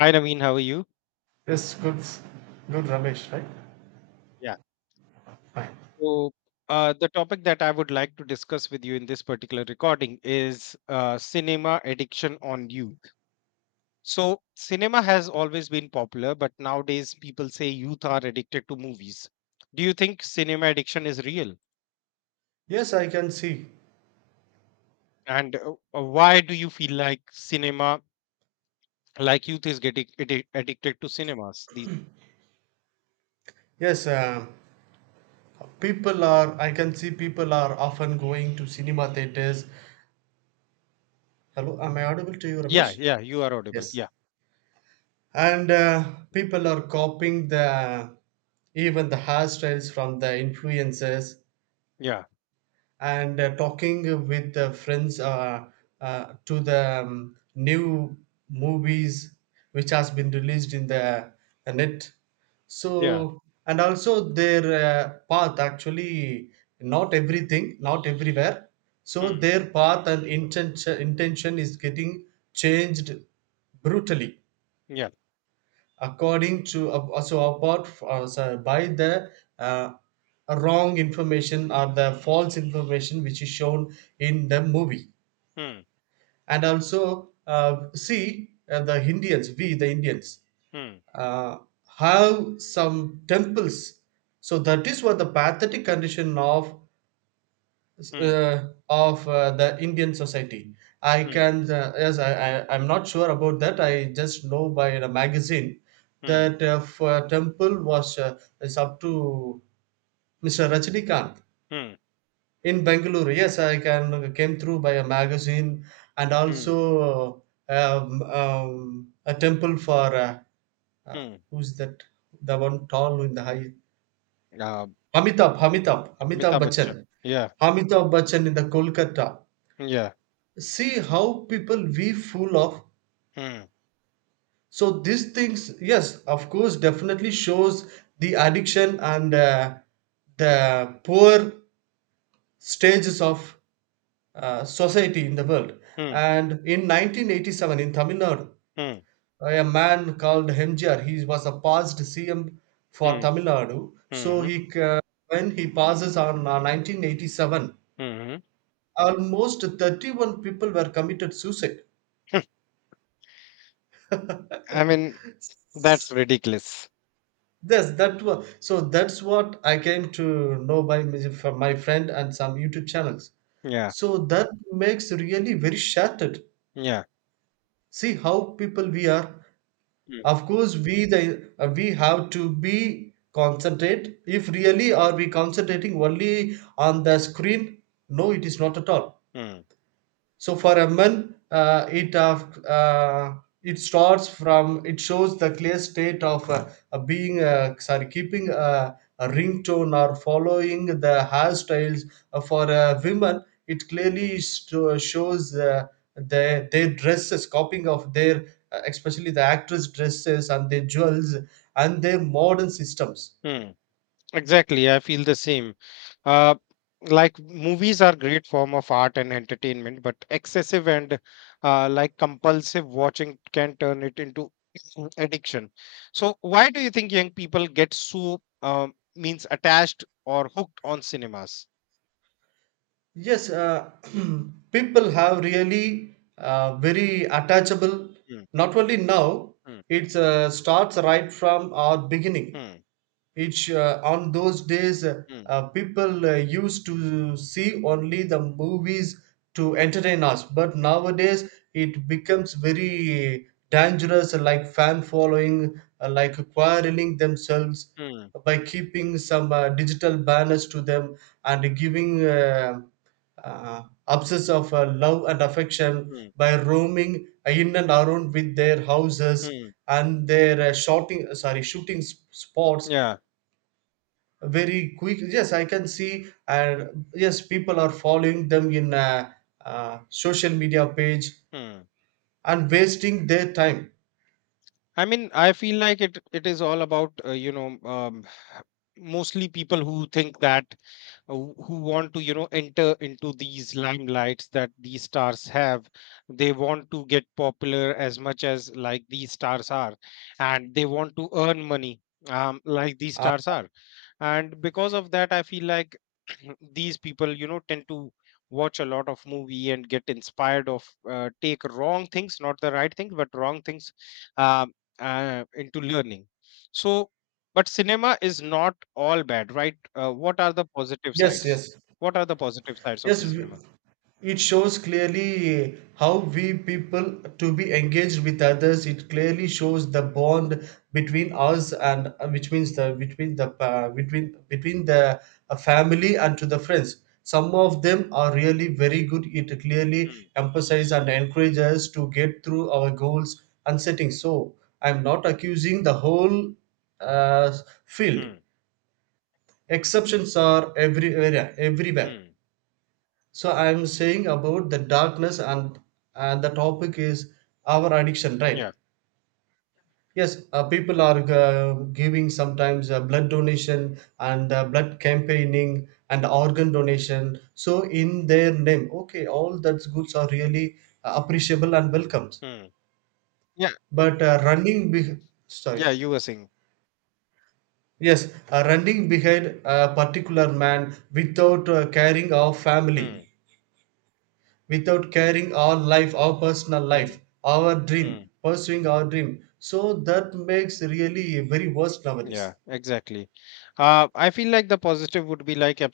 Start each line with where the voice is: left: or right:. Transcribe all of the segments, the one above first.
left: Hi, Naveen. How are you?
right: Yes, good, good Ramesh, right?
left: Yeah.
right: Fine.
left: So, the topic that I would like to discuss with you in this particular recording is cinema addiction on youth. So, cinema has always been popular, but nowadays people say youth are addicted to movies. Do you think cinema addiction is real?
right: Yes, I can see.
left: And Why do you feel like cinema, like youth is getting addicted to cinemas?
right: Yes, um, People are, I can see people are often going to cinema theaters. Hello, am I audible to you, Ramesh?
left: Yeah, yeah, you are audible.
right: Yes.
left: Yeah,
right: And people are copying the even the hairstyles from the influencers
left: yeah,
right: and talking with the friends to the new movies which has been released in the net,
left: yeah.
right: so, and also their path, actually, not everything, not everywhere, so
left: Hmm,
right: their path and intention is getting changed brutally
left: yeah.
right: according to so so by the uh, wrong information or the false information which is shown in the movie.
left: Hmm,
right: And also see, the indians, we the indians,
left: hmm,
right: uh, have some temples, so that is what the pathetic condition
left: hmm,
right: of the Indian society. I
left: hmm,
right: can yes, I I'm not sure about that. I just know by the magazine
left: hmm,
right: that for temple was is up to Mr. Rajnikant
left: hmm,
right: in Bengaluru. Yes, I can came through by a magazine. And
left: hmm,
right: also a temple for uh,
left: hmm.
right: who's that, the one tall in the high,
left: Uh,
right: Amitabh
left: Amitabh Bachchan.
right: Bachchan.
left: Yeah,
right: Amitabh Bachchan in the Kolkata.
left: yeah.
right: See how people we fool of,
left: Mm,
right: so these things, yes, of course, definitely shows the addiction and the poor stages of society in the world.
left: mm,
right: And in 1987 in tamil nadu,
left: mm,
right: a man called mjr, he was a past cm for
left: mm,
right: tamil nadu. So
left: mhm,
right: he uh, when he passes on 1987,
left: mhm.
right: almost 31 people were committed suicide.
left: I mean, that's ridiculous.
right: Yes, that was so. That's what I came to know by my- from my friend and some YouTube channels.
left: Yeah,
right: So that makes really very shattered.
left: yeah.
right: See how people we are.
left: Mm,
right: Of course, we have to be concentrate. If really are we concentrating only on the screen? No, it is not at all.
left: mm,
right: So for a man, it starts from, it shows the clear state of being, sorry, keeping a ringtone or following the hairstyles. For a women, it clearly shows their dresses, copying of their especially the actress dresses and their jewels and their modern systems.
left: mm. Exactly. I feel the same. Uh, like movies are great form of art and entertainment, but excessive and like compulsive watching can turn it into addiction. So, why do you think young people get so means attached or hooked on cinemas?
right: Yes, uh, people have really very attachable.
left: Mm,
right: Not only now,
left: mm,
right: it starts right from our beginning.
left: mm.
right: It's on those days
left: Hmm.
right: people used to see only the movies to entertain us, but nowadays it becomes very dangerous, like fan following, like quarreling themselves
left: Hmm.
right: by keeping some digital banners to them and giving. Obsess of love and affection
left: Hmm.
right: by roaming in and around with their houses
left: Mm,
right: and their shooting spots
left: yeah,
right: very quick. Yes, I can see, and yes, people are following them in a, social media page
left: hmm.
right: and wasting their time.
left: I feel like it is all about mostly people who think that who want to enter into these limelights that these stars have. They want to get popular as much as like these stars are, and they want to earn money, like these
right: Uh,
left: stars are. And because of that, I feel like these people, tend to watch a lot of movie and get inspired of, take wrong things, not the right things, but wrong things, um, into learning. So, but cinema is not all bad, right? What are the positive
right: yes
left: sides?
right: yes
left: What are the positive sides of
right: yes
left: a
right: we-
left: cinema?
right: It shows clearly how we people to be engaged with others. It clearly shows the bond between us and which means the between the between the family and to the friends. Some of them are really very good. It clearly
left: Hmm.
right: emphasizes and encourages us to get through our goals and settings. So I'm not accusing the whole uh, field.
left: Hmm.
right: Exceptions are everywhere. Everywhere.
left: Hmm.
right: So I'm saying about the darkness and the topic is our addiction, right?
left: Yeah.
right: Yes, People are giving sometimes blood donation and blood campaigning and organ donation. So in their name, okay, all that's goods are really appreciable and welcomed.
left: Hmm. Yeah.
right: But running, be- sorry,
left: Yeah. You were saying.
right: yes, running behind a particular man without caring of
left: Hmm.
right: family, without carrying our life, our personal
left: Hmm.
right: life, our
left: Hmm.
right: dream, pursuing our dream. So that makes really very worst nowadays.
left: Yeah, exactly. I feel like the positive would be like a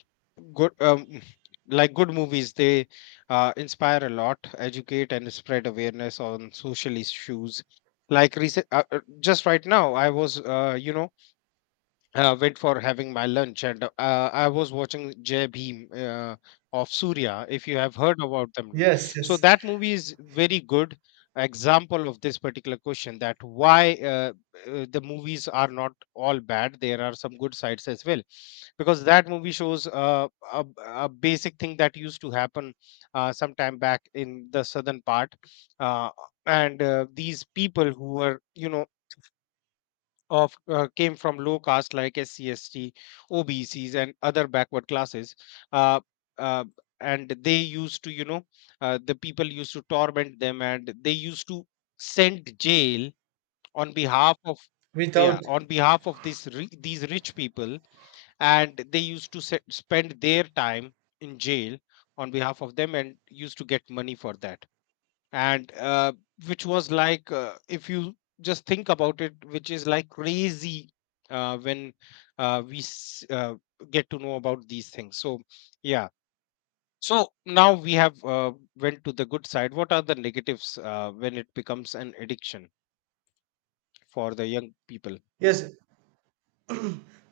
left: good, like good movies. They inspire a lot, educate, and spread awareness on social issues. Like recent, just right now, I was, went for having my lunch, and I was watching Jai Bhim, of Surya, if you have heard about the movie.
right: Yes,
left: So
right: yes.
left: that movie is very good example of this particular question, that why the movies are not all bad. There are some good sides as well, because that movie shows a basic thing that used to happen sometime back in the southern part. Uh, and These people who were, you know, of came from low caste like SCST, OBCs, and other backward classes. Uh, uh, and they used to, you know, the people used to torment them, and they used to send jail on behalf of, yeah,
right: Without,
left: on behalf of these rich people, and they used to spend their time in jail on behalf of them, and used to get money for that, and which was like, if you just think about it, which is like crazy, uh, when uh, we s- uh, get to know about these things. So yeah, so now we have, went to the good side. What are the negatives when it becomes an addiction for the young people?
right: yes,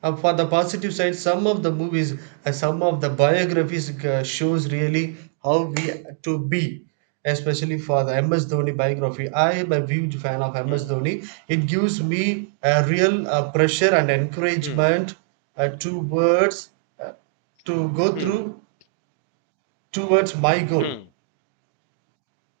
right: for the positive side, some of the movies, some of the biographies shows really how we to be. Especially for the MS Dhoni biography, I am a huge fan of MS
left: Hmm,
right: Dhoni. It gives me a real pressure and
left: hmm,
right: encouragement towards uh, to go
left: hmm,
right: through towards my goal.
left: hmm,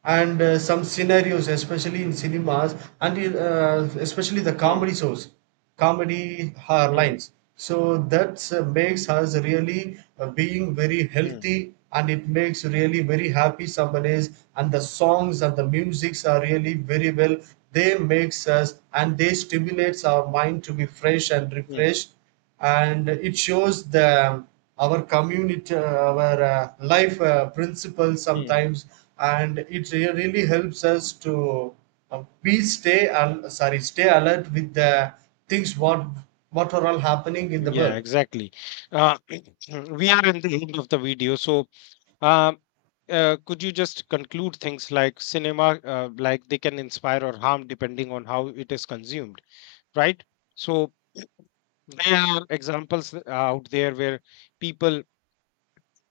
right: And some scenarios, especially in cinemas and in, especially the
left: hmm,
right: comedy shows, comedy
left: hmm,
right: lines, so that makes us really being very
left: hmm,
right: healthy, and it makes really very happy someone is. And the songs and the musics are really very well, they makes us and they stimulates our mind to be fresh and
left: hmm,
right: refreshed. And it shows the our community, our life principles
left: hmm.
right: sometimes, and it really helps us to be stay al- sorry stay alert with the things what are all happening in the
left: Yeah,
right: world.
left: exactly. Uh, we are in the end of the video, so um, could you just conclude things like cinema, like they can inspire or harm depending on how it is consumed, right? So there are examples out there where people,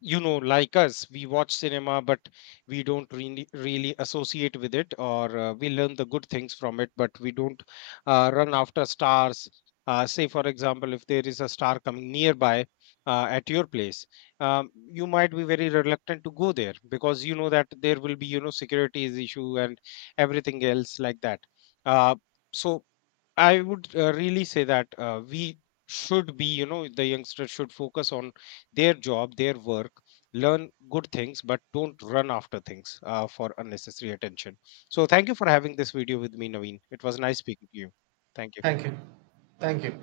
left: you know, like us, we watch cinema, but we don't really associate with it, or we learn the good things from it, but we don't run after stars. Say for example, if there is a star coming nearby, at your place, you might be very reluctant to go there because you know that there will be, you know, securities issue and everything else like that. Uh, so I would, really say that we should be, you know, the youngsters should focus on their job, their work, learn good things, but don't run after things, for unnecessary attention. So, thank you for having this video with me, Naveen. It was nice speaking to you. Thank you.
right: Thank you. Thank you.